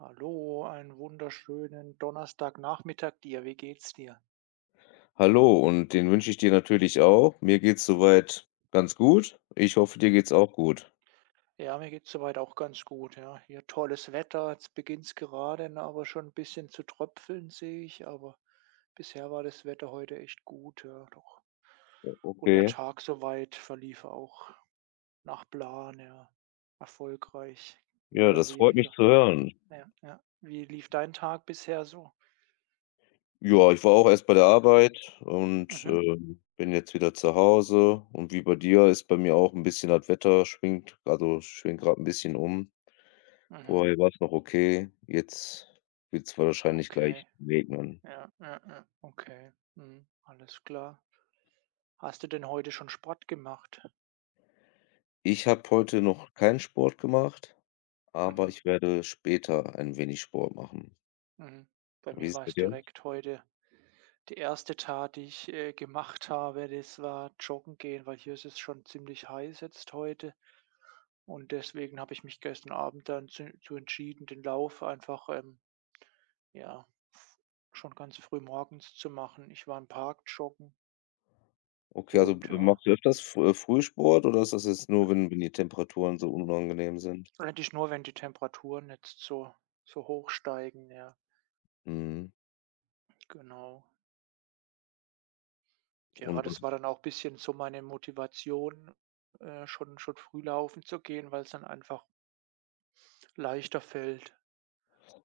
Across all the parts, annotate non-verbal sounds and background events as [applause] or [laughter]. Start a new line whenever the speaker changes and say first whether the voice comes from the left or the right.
right: Hallo, einen wunderschönen Donnerstagnachmittag dir. Wie geht's dir?
left: Hallo und den wünsche ich dir natürlich auch. Mir geht's so weit ganz gut. Ich hoffe, dir geht's auch gut.
right: Ja, mir geht's soweit auch ganz gut, ja. Hier tolles Wetter. Jetzt beginnt's gerade, ne, aber schon 'n bisschen zu tröpfeln, sehe ich. Aber bisher war das Wetter heute echt gut, ja, doch. Und der
left: Okay.
right: Tag soweit verlief auch nach Plan, ja. Erfolgreich, mehr
left: Ja,
right: oder
left: das freut mich
right: weniger.
left: zu hören.
right: Ja, ja. Wie lief dein Tag bisher so?
left: Ja, ich war auch erst bei der Arbeit und,
right: Mhm,
left: bin jetzt wieder zu Hause und wie bei dir ist bei mir auch ein bisschen das Wetter schwingt also, schwingt gerade ein bisschen um.
right: mhm.
left: Vorher war es noch okay, jetzt wird es wahrscheinlich
right: Okay.
left: gleich regnen.
right: Ja, ja, ja. Okay. Mhm. Alles klar. Hast du denn heute schon Sport gemacht?
left: Ich habe heute noch keinen Sport gemacht, aber
right: Mhm,
left: ich werde später ein wenig Sport machen.
right: mhm. Bei
left: Wie
right: mir
left: ist es
right: war
left: bei
right: es
left: dir?
right: direkt heute die erste Tat, die ich, gemacht habe, das war joggen gehen, weil hier ist es schon ziemlich heiß jetzt heute und deswegen habe ich mich gestern Abend dann zu entschieden, den Lauf einfach, ja, f schon ganz früh morgens zu machen. Ich war im Park joggen
left: Okay, also,
right: und
left: b
right: ja,
left: machst du öfters Fr Frühsport oder ist das jetzt
right: äh,
left: nur, wenn die Temperaturen so unangenehm sind?
right: eigentlich nur, wenn die Temperaturen jetzt so hoch steigen, ja,
left: Mhm.
right: genau. Ja,
left: Und was,
right: das war dann auch ein bisschen so meine Motivation, schon früh laufen zu gehen, weil es dann einfach leichter fällt.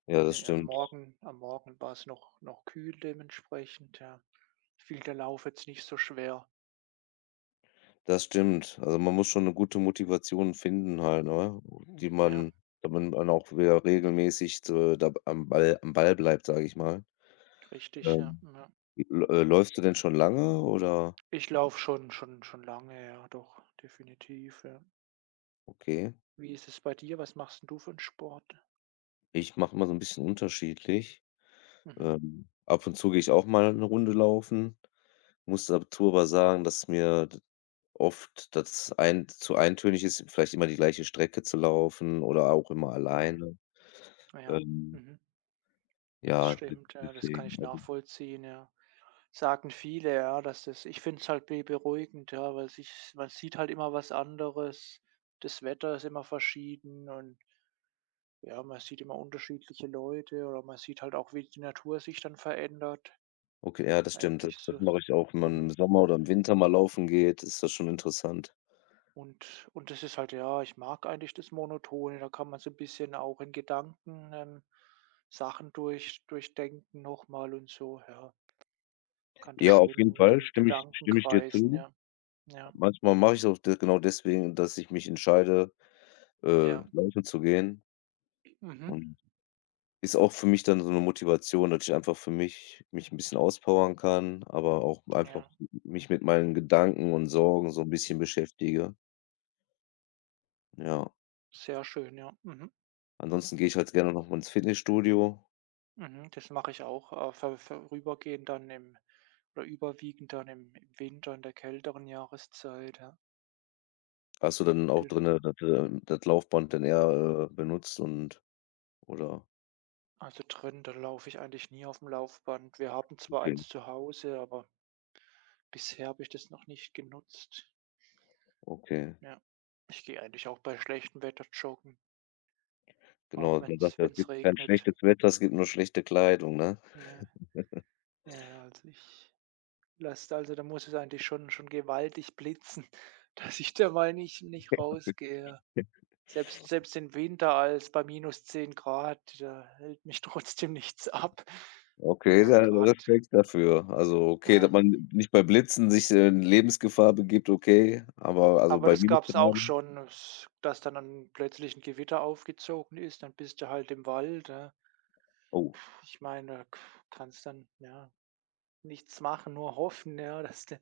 left: ja, das
right: Äh, am
left: stimmt.
right: Morgen am Morgen war es noch kühl dementsprechend, ja. Fiel der Lauf jetzt nicht so schwer.
left: Das stimmt. Also, man muss schon eine gute Motivation finden halt, ne, die
right: Ja,
left: man, damit man dann auch wieder regelmäßig so da am Ball bleibt, sage ich mal.
right: richtig, ja,
left: Ähm,
right: ja.
left: l läufst du denn schon lange oder?
right: Ich laufe schon lange, ja, doch, definitiv, ja.
left: Okay.
right: Wie ist es bei dir? Was machst 'n du für einen Sport?
left: Ich mache mal so ein bisschen unterschiedlich.
right: Mhm,
left: Ab und zu gehe ich auch mal eine Runde laufen. Muss dazu aber sagen, dass mir d oft das ein zu eintönig ist, vielleicht immer die gleiche Strecke zu laufen oder auch immer
right: mhm,
left: alleine.
right: ja,
left: Ähm,
right: mhm. Das
left: ja, de
right: stimmt, ja, das kann
left: deswegen,
right: ich
left: also.
right: nachvollziehen, ja. Sagen viele, ja, dass das ich finde es halt be beruhigend, ja, weil sich man sieht halt immer was anderes. Das Wetter ist immer verschieden und ja, man sieht immer unterschiedliche Leute oder man sieht halt auch, wie die Natur sich dann verändert.
left: Okay, ja, das stimmt. Das
right: Eigentlich
left: das
right: so
left: mache ich auch. Wenn man im
right: und
left: Sommer oder im Winter mal laufen geht, ist das schon interessant.
right: und das ist halt ja, ich mag eigentlich das Monotone, da kann man so ein bisschen auch in Gedanken, Sachen durchdenken nochmal und so, ja. Kann das
left: Ja, auf jeden
right: schön mit
left: Fall
right: den
left: stimme ich
right: Gedanken
left: stimme ich dir
right: kreisen,
left: zu.
right: ja. Ja,
left: Manchmal mache ich es auch de genau deswegen, dass ich mich entscheide,
right: ja.
left: laufen zu gehen,
right: Mhm,
left: und ist auch für mich dann so 'ne Motivation, dass ich einfach für mich 'n bisschen auspowern kann, aber auch einfach
right: ja.
left: mich mit meinen Gedanken und Sorgen so 'n bisschen beschäftige, ja.
right: Sehr schön, ja. Mhm,
left: Ansonsten gehe ich halt gerne noch mal ins Fitnessstudio.
right: mhm. Das mache ich auch, vor vorübergehend dann im oder überwiegend dann im Winter in der kälteren Jahreszeit, ja,
left: Hast du dann auch
right: genau.
left: drinne das, das Laufband dann eher, benutzt und oder?
right: Also, drin, da laufe ich eigentlich nie auf dem Laufband. Wir haben zwar
left: Okay,
right: eins zu Hause, aber bisher habe ich das noch nicht genutzt.
left: okay.
right: Ja. Ich gehe eigentlich auch bei schlechtem Wetter joggen,
left: Genau,
right: auch wenn
left: man sagt
right: es
left: ja,
right: wenn
left: es
right: es
left: gibt kein
right: regnet.
left: schlechtes Wetter, es gibt nur schlechte Kleidung, ne?
right: Ja, ja, ja, also, da muss es eigentlich schon gewaltig blitzen, [laughs] dass ich da mal nicht rausgehe. Selbst im Winter als bei -10 °C, da hält mich [laughs] trotzdem nichts ab.
left: Okay,
right: Ja,
left: da
right: gerade
left: Respekt dafür. Also, okay, dass
right: ja.
left: man nicht bei Blitzen sich, in Lebensgefahr begibt, okay, aber also,
right: Aber
left: bei
right: das gab es auch
left: Minusgraden?
right: schon, s dass dann ein plötzlich 'n Gewitter aufgezogen ist, dann bist du halt im Wald, ja.
left: Oh,
right: Ich meine, da k kannst dann, ja, nichts machen, nur hoffen, ja, [laughs] dass de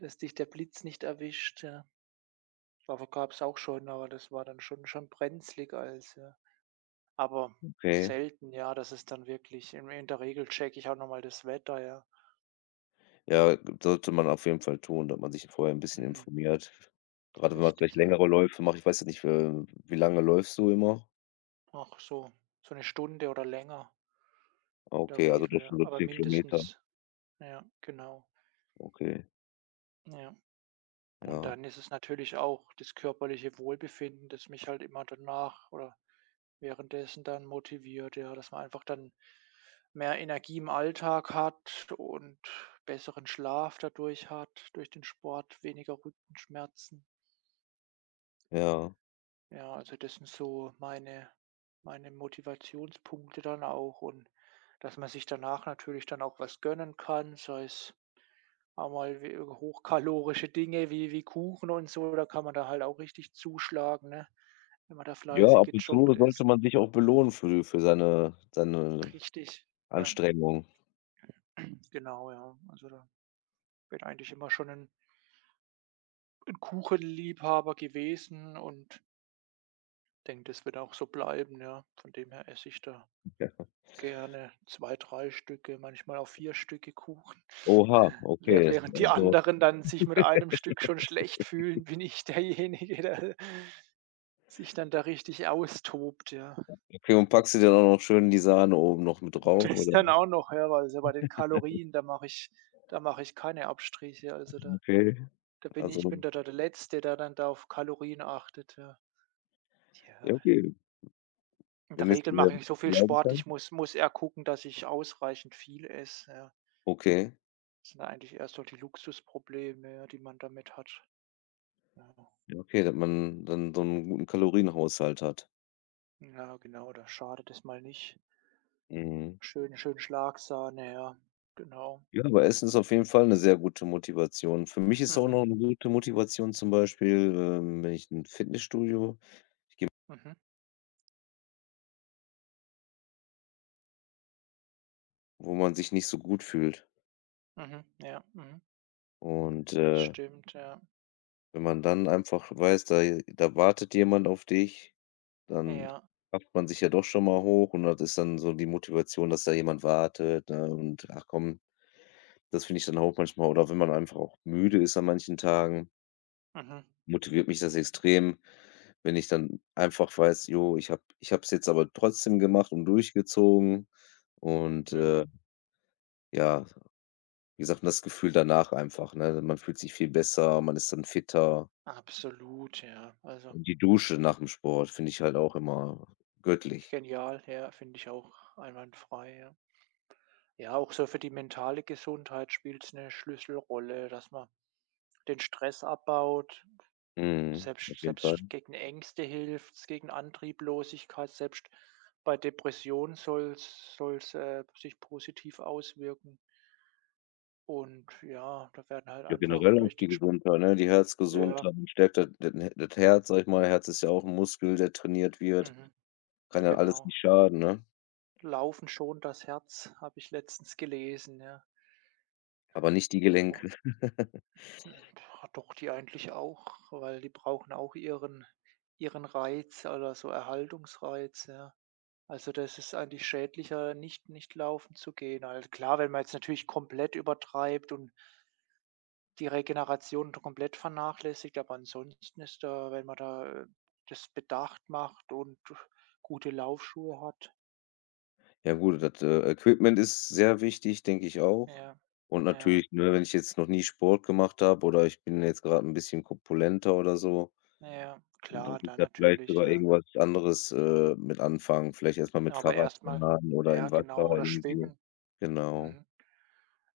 right: dass dich der Blitz nicht erwischt, ja. Aber gab es auch schon, aber das war dann schon brenzlig als ja. Aber
left: okay.
right: selten, ja, das ist dann wirklich in der Regel checke ich auch noch mal das Wetter, ja.
left: Ja, sollte man auf jeden Fall tun, dass man sich vorher ein bisschen
right: Mhm.
left: informiert. Gerade wenn man vielleicht
right: Richtig, ja.
left: längere Läufe macht. Ich weiß ja nicht, wie lange läufst du immer?
right: Ach so, so eine Stunde oder länger
left: Ah,
right: in der
left: okay, also,
right: Regel,
left: das sind
right: ja.
left: so
right: Aber
left: 10 Kilometer.
right: mindestens, ja, genau.
left: Okay,
right: Ja. Und
left: ja,
right: dann ist es natürlich auch das körperliche Wohlbefinden, das mich halt immer danach oder währenddessen dann motiviert, ja, dass man einfach dann mehr Energie im Alltag hat und besseren Schlaf dadurch hat, durch den Sport, weniger Rückenschmerzen.
left: ja.
right: Ja, also das sind so meine Motivationspunkte dann auch und dass man sich danach natürlich dann auch was gönnen kann, sei es auch mal wie hochkalorische Dinge wie Kuchen und so, da kann man da halt auch richtig zuschlagen, ne, wenn man da
left: Ja,
right: fleißig
left: ab und zu
right: gejoggt
left: sollte
right: ist.
left: man sich auch belohnen für seine
right: Richtig, ja,
left: Anstrengung.
right: [clears throat] genau, ja. Also, da bin eigentlich immer schon ein 'n Kuchenliebhaber gewesen und denke, das wird auch so bleiben, ja. Von dem her esse ich da gerne 2 3 Stücke, manchmal auch 4 Stücke Kuchen.
left: Oha,
right: [laughs] Wäh
left: okay,
right: während die
left: also.
right: anderen dann sich mit einem Stück schon schlecht fühlen, bin ich derjenige, der sich dann da richtig austobt, ja.
left: Okay, und packst du dir dann auch schön die Sahne oben noch mit drauf,
right: [laughs] Das
left: oder?
right: dann auch noch, ja, weil so bei den Kalorien, da mache ich keine Abstriche. Also, da
left: Okay,
right: da bin ich
left: also,
right: bin da der Letzte, der dann da auf Kalorien achtet, ja. Ja,
left: ja, okay,
right: in
left: wenn
right: der
left: ich's
right: Regel
left: mir
right: mache ich so viel
left: erlauben
right: Sport,
left: kann.
right: ich muss eher gucken, dass ich ausreichend viel esse, ja.
left: Okay,
right: Das sind eigentlich eher so die Luxusprobleme, ja, die man damit hat. Ja.
left: ja, okay, dass man dann so 'n guten Kalorienhaushalt hat.
right: Ja, genau, da schadet es mal nicht.
left: Mhm.
right: Schön schön Schlagsahne, ja, genau.
left: Ja, aber Essen ist auf jeden Fall 'ne sehr gute Motivation. Für mich ist auch
right: Mhm,
left: noch 'ne gute Motivation zum Beispiel, wenn ich 'n Fitnessstudio,
right: mhm,
left: wo man sich nicht so gut fühlt.
right: mhm, ja, mhm,
left: Und,
right: das stimmt, ja.
left: wenn man dann einfach weiß, da wartet jemand auf dich. Dann
right: Ja,
left: rafft man sich ja doch schon mal hoch und das ist dann so die Motivation, dass da jemand wartet, ne? Und ach komm, das finde ich dann auch manchmal, oder wenn man einfach auch müde ist an manchen Tagen,
right: mhm,
left: motiviert mich das extrem, wenn ich dann einfach weiß: „Jo, ich habe es jetzt aber trotzdem gemacht und durchgezogen." Und,
right: mhm.
left: ja, wie gesagt, das Gefühl danach einfach, ne? Man fühlt sich viel besser, man ist dann fitter.
right: Absolut, ja. Also,
left: Und die Dusche nach dem Sport finde ich halt auch immer göttlich.
right: genial, ja, finde ich auch einwandfrei, ja. Ja, auch so für die mentale Gesundheit spielt es eine Schlüsselrolle, dass man den Stress abbaut.
left: Mhm, auf
right: Selbst
left: jeden Fall.
right: selbst gegen Ängste hilft's, gegen Antrieblosigkeit, selbst bei Depressionen soll's sich positiv auswirken. Und ja, da werden halt
left: Ja,
right: einfach
left: generell auch
right: durch
left: die
right: den Sp
left: Gesundheit, ne? Die
right: ja,
left: Herzgesundheit, man stärkt da den, das Herz, sag ich mal. Herz ist ja auch ein Muskel, der trainiert wird.
right: mhm,
left: Kann ja alles
right: genau.
left: nicht schaden, ne?
right: „Laufen schon das Herz", habe ich letztens gelesen, ja.
left: Aber nicht die
right: Obwohl
left: Gelenke. [laughs]
right: ja doch, die eigentlich auch, weil die brauchen auch ihren Reiz oder so Erhaltungsreiz, ja. Also, das ist eigentlich schädlicher, nicht laufen zu gehen. Also, klar, wenn man jetzt natürlich komplett übertreibt und die Regeneration komplett vernachlässigt, aber ansonsten ist da wenn man da, das bedacht macht und gute Laufschuhe hat.
left: Ja gut, das, Equipment ist sehr wichtig, denke ich auch.
right: Ja,
left: Und
right: ja,
left: natürlich, ne, wenn ich jetzt noch nie Sport gemacht habe oder ich bin jetzt gerade ein bisschen korpulenter oder so,
right: ja,
left: dann
right: klar,
left: ist
right: da
left: da vielleicht
right: natürlich,
left: sogar
right: ja.
left: irgendwas anderes, mit anfangen. Vielleicht erstmal mit
right: Aber erstmal,
left: Fahrradfahren oder
right: ja,
left: im
right: genau,
left: Wasser
right: oder
left: irgendwie.
right: schwimmen.
left: Genau.
right: Mhm.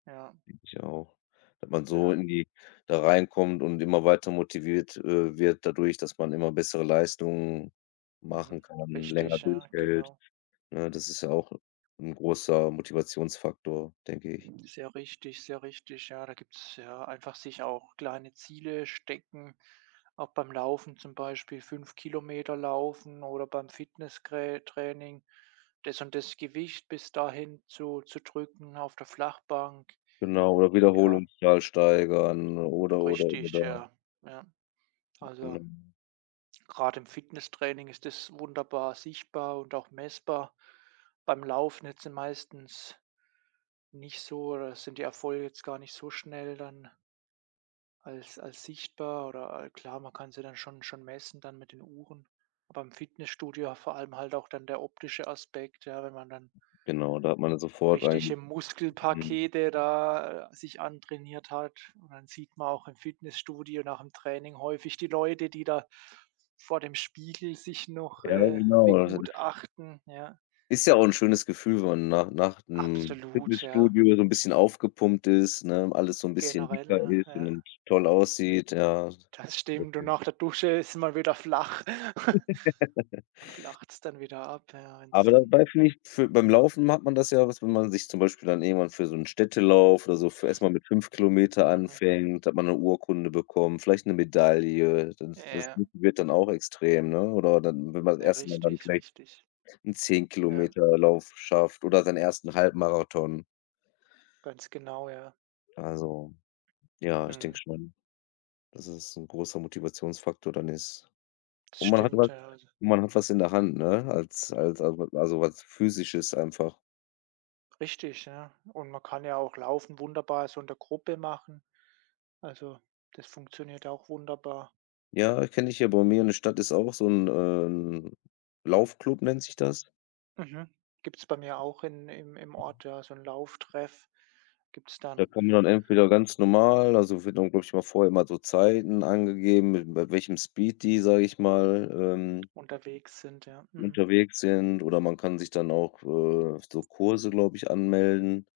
right: Ja,
left: Ich auch. Dass man so
right: ja,
left: in die da reinkommt und immer weiter motiviert, wird, dadurch, dass man immer bessere Leistungen
right: mhm.
left: machen kann, länger
right: Richtig, ja,
left: durchhält,
right: genau.
left: ne? Das ist ja auch 'n großer Motivationsfaktor, denke ich.
right: Sehr richtig, sehr richtig. Ja, da gibt es ja einfach sich auch kleine Ziele stecken. Auch beim Laufen zum Beispiel 5 km laufen oder beim Fitnesstraining das und das Gewicht bis dahin zu drücken auf der Flachbank.
left: Genau, oder
right: Ja,
left: Wiederholungszahl steigern oder,
right: richtig,
left: oder.
right: ja. Ja, also
left: Genau.
right: gerade im Fitnesstraining ist das wunderbar sichtbar und auch messbar. Beim Laufen jetzt meistens nicht so oder sind die Erfolge jetzt gar nicht so schnell dann als sichtbar oder al klar, man kann sie dann schon messen dann mit den Uhren. Aber im Fitnessstudio vor allem halt auch dann der optische Aspekt, ja, wenn man dann
left: Genau, da hat man sofort ein.
right: richtige
left: Mhm.
right: Muskelpakete da, sich antrainiert hat. Und dann sieht man auch im Fitnessstudio nach dem Training häufig die Leute, die da vor dem Spiegel sich noch,
left: Ja, genau.
right: begutachten, ja.
left: Ist ja auch 'n schönes Gefühl, wenn man nach 'nem
right: Absolut, ja,
left: Fitnessstudio so 'n bisschen aufgepumpt ist, ne, alles so 'n bisschen
right: generell,
left: dicker
right: ne?
left: ist
right: Ja,
left: und toll aussieht, ja.
right: das stimmt. Und
left: [laughs]
right: nach der Dusche ist man wieder flach. [laughs]
left: [unintelligible]
right: Flacht's dann wieder ab, ja, wenn's
left: Aber
right: dann
left: dabei finde ich, für beim Laufen hat man das ja, was, wenn man sich zum Beispiel dann irgendwann für so 'n Städtelauf oder so, für erst mal mit 5 Kilometer
right: Mhm.
left: anfängt, hat man 'ne Urkunde bekommen, vielleicht 'ne Medaille. Das das
right: Ja,
left: motiviert dann auch extrem, ne? Oder dann, wenn man das
right: ja,
left: erste Mal dann
right: richtig,
left: vielleicht
right: richtig.
left: 'n zehn
right: Ja,
left: km Lauf schafft oder seinen ersten Halbmarathon.
right: ganz genau, ja.
left: Also, ja, ich denke
right: Mhm.
left: schon. Dass es ein großer Motivationsfaktor dann ist.
right: Das
left: Und man hat
right: stimmt,
left: was,
right: ja. Also,
left: und man hat was in der Hand, ne, als also was Physisches einfach.
right: richtig, ja. Und man kann ja auch Laufen wunderbar so in der Gruppe machen. Also, das funktioniert auch wunderbar.
left: Ja, kenne ich, ja, bei mir in der Stadt ist auch so 'n, Laufclub nennt sich das.
right: Mhm. Gibt's bei mir auch im Ort, ja, so ein Lauftreff gibt's
left: Da
right: dann,
left: kann man dann entweder ganz normal, also wird dann, glaube ich mal, vorher immer so Zeiten angegeben, mit bei welchem Speed die, sage ich mal,
right: unterwegs sind, ja. Mhm.
left: unterwegs sind, oder man kann sich dann auch, so Kurse, glaube ich, anmelden.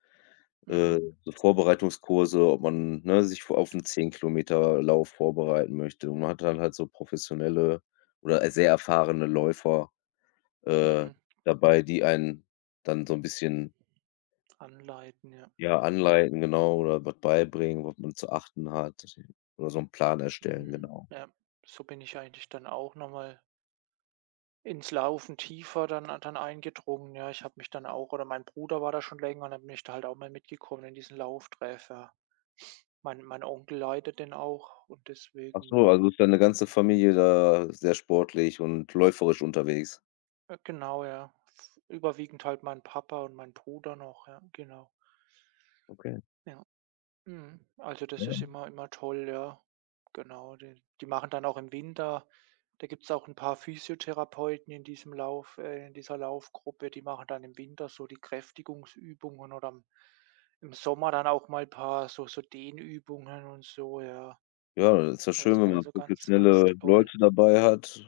right: Mhm.
left: So Vorbereitungskurse, ob man, ne, sich v auf einen 10 Kilometer Lauf vorbereiten möchte. Und man hat dann halt so professionelle oder sehr erfahrene Läufer, äh,
right: Mhm.
left: dabei, die einen dann so ein bisschen,
right: Anleiten, ja.
left: ja, anleiten, genau, oder was beibringen, was man zu achten hat, oder so einen Plan erstellen,
right: Mhm.
left: genau.
right: Ja, so bin ich eigentlich dann auch nochmal. Ins Laufen tiefer dann eingedrungen, ja. Ich habe mich dann auch oder mein Bruder war da schon länger und dann bin ich da halt auch mal mitgekommen in diesen Lauftreff, ja. Mein Onkel leitet den auch und
left: Ach
right: deswegen,
left: so,
right: ja.
left: also ist deine ganze Familie da sehr sportlich und läuferisch unterwegs?
right: Genau, ja. F überwiegend halt mein Papa und mein Bruder noch, ja, genau.
left: Okay,
right: Ja. Mhm. Also, das
left: ja.
right: ist immer immer toll, ja. Genau, die machen dann auch im Winter da gibt's auch ein paar Physiotherapeuten in diesem Lauf in dieser Laufgruppe, die machen dann im Winter so die Kräftigungsübungen oder im Sommer dann auch mal ein paar so Dehnübungen und so, ja.
left: Ja, ist ja schön,
right: Also
left: wenn man
right: also ganz, ganz
left: professionelle
right: toll.
left: Leute dabei hat.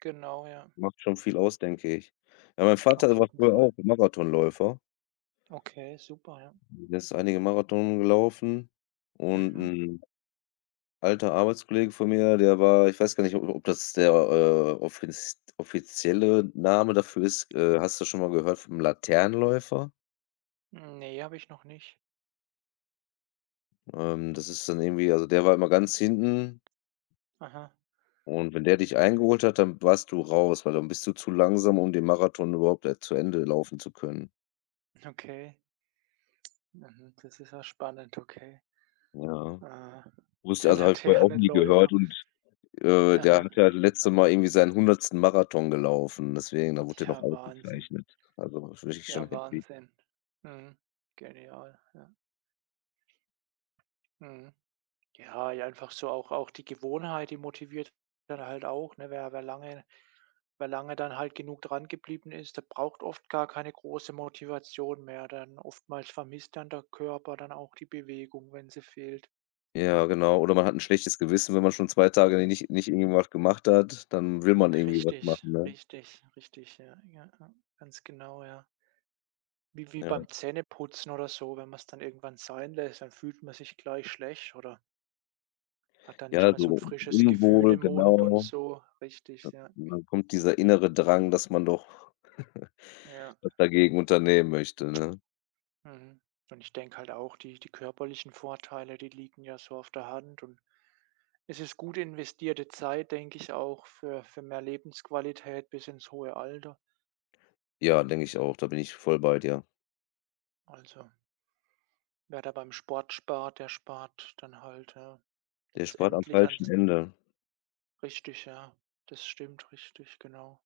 right: Genau, ja,
left: Macht schon viel aus, denke ich. Ja, mein
right: auf
left: Vater war
right: jeden
left: früher
right: Fall.
left: auch Marathonläufer.
right: Okay, super, ja.
left: Der ist einige Marathon gelaufen und
right: Mhm.
left: 'n alter Arbeitskollege von mir, der war, ich weiß gar nicht, ob das der, offizielle Name dafür ist. Hast du schon mal gehört vom Laternenläufer?
right: Ne, habe ich noch nicht.
left: Das ist dann irgendwie, also, der war immer ganz hinten
right: Aha,
left: und wenn der dich eingeholt hat, dann warst du raus, weil dann bist du zu langsam, um den Marathon überhaupt, zu Ende laufen zu können.
right: okay. Mhm, das ist ja spannend, okay.
left: Ja.
right: Ah,
left: Wusste,
right: der
left: also, habe ich vorher auch nie gehört,
right: Laternenläufer.
left: und der
right: Aha.
left: hat ja das letzte Mal irgendwie seinen hundertsten Marathon gelaufen, deswegen, da wurde der noch
right: Ja, Wahnsinn.
left: ausgezeichnet. Also, ist wirklich schon
right: Ja,
left: happy.
right: Wahnsinn. Mhm. Genial, ja. Mhm. Ja, ja, einfach so auch die Gewohnheit, die motiviert dann halt auch, ne? Wer lange dann halt genug dran geblieben ist, der braucht oft gar keine große Motivation mehr. Dann oftmals vermisst dann der Körper dann auch die Bewegung, wenn sie fehlt.
left: Ja, genau. Oder man hat 'n schlechtes Gewissen, wenn man schon 2 Tage nicht irgendwas gemacht hat, dann will man irgendwie was
right: Richtig,
left: machen, ne?
right: richtig, richtig, ja, ja, ja, ganz genau, ja. Wie
left: Ja.
right: beim Zähneputzen oder so, wenn man es dann irgendwann sein lässt, dann fühlt man sich gleich schlecht oder hat dann nicht
left: Ja,
right: mehr so ein
left: so
right: frisches Gefühl
left: unwohl,
right: im Mund und
left: genau.
right: so. Richtig, ja.
left: Und dann kommt dieser innere Drang, dass man doch
right: Ja,
left: was dagegen unternehmen möchte, ne?
right: mhm. Und ich denke halt auch, die körperlichen Vorteile, die liegen ja so auf der Hand und es ist gut investierte Zeit, denke ich auch, für mehr Lebensqualität bis ins hohe Alter.
left: Ja, denke ich auch, da bin ich voll bei dir.
right: Also, wer da beim Sport spart, der spart dann halt, ja,
left: Der spart am
right: letztendlich
left: falschen
right: ans
left: Ende,
right: richtig, ja. Das stimmt, richtig, genau.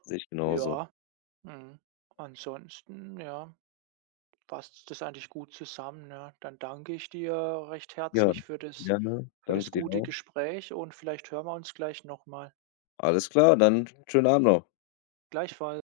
left: sehe ich genauso.
right: Ja. Mhm. Ansonsten, ja, passt das eigentlich gut zusammen, ja. Dann danke ich dir recht
left: Ja,
right: herzlich für das
left: gerne. Danke dir
right: gute
left: auch.
right: Gespräch und vielleicht hören wir uns gleich nochmal. Mal.
left: Alles klar, dann schönen Abend noch.
right: Gleichfalls.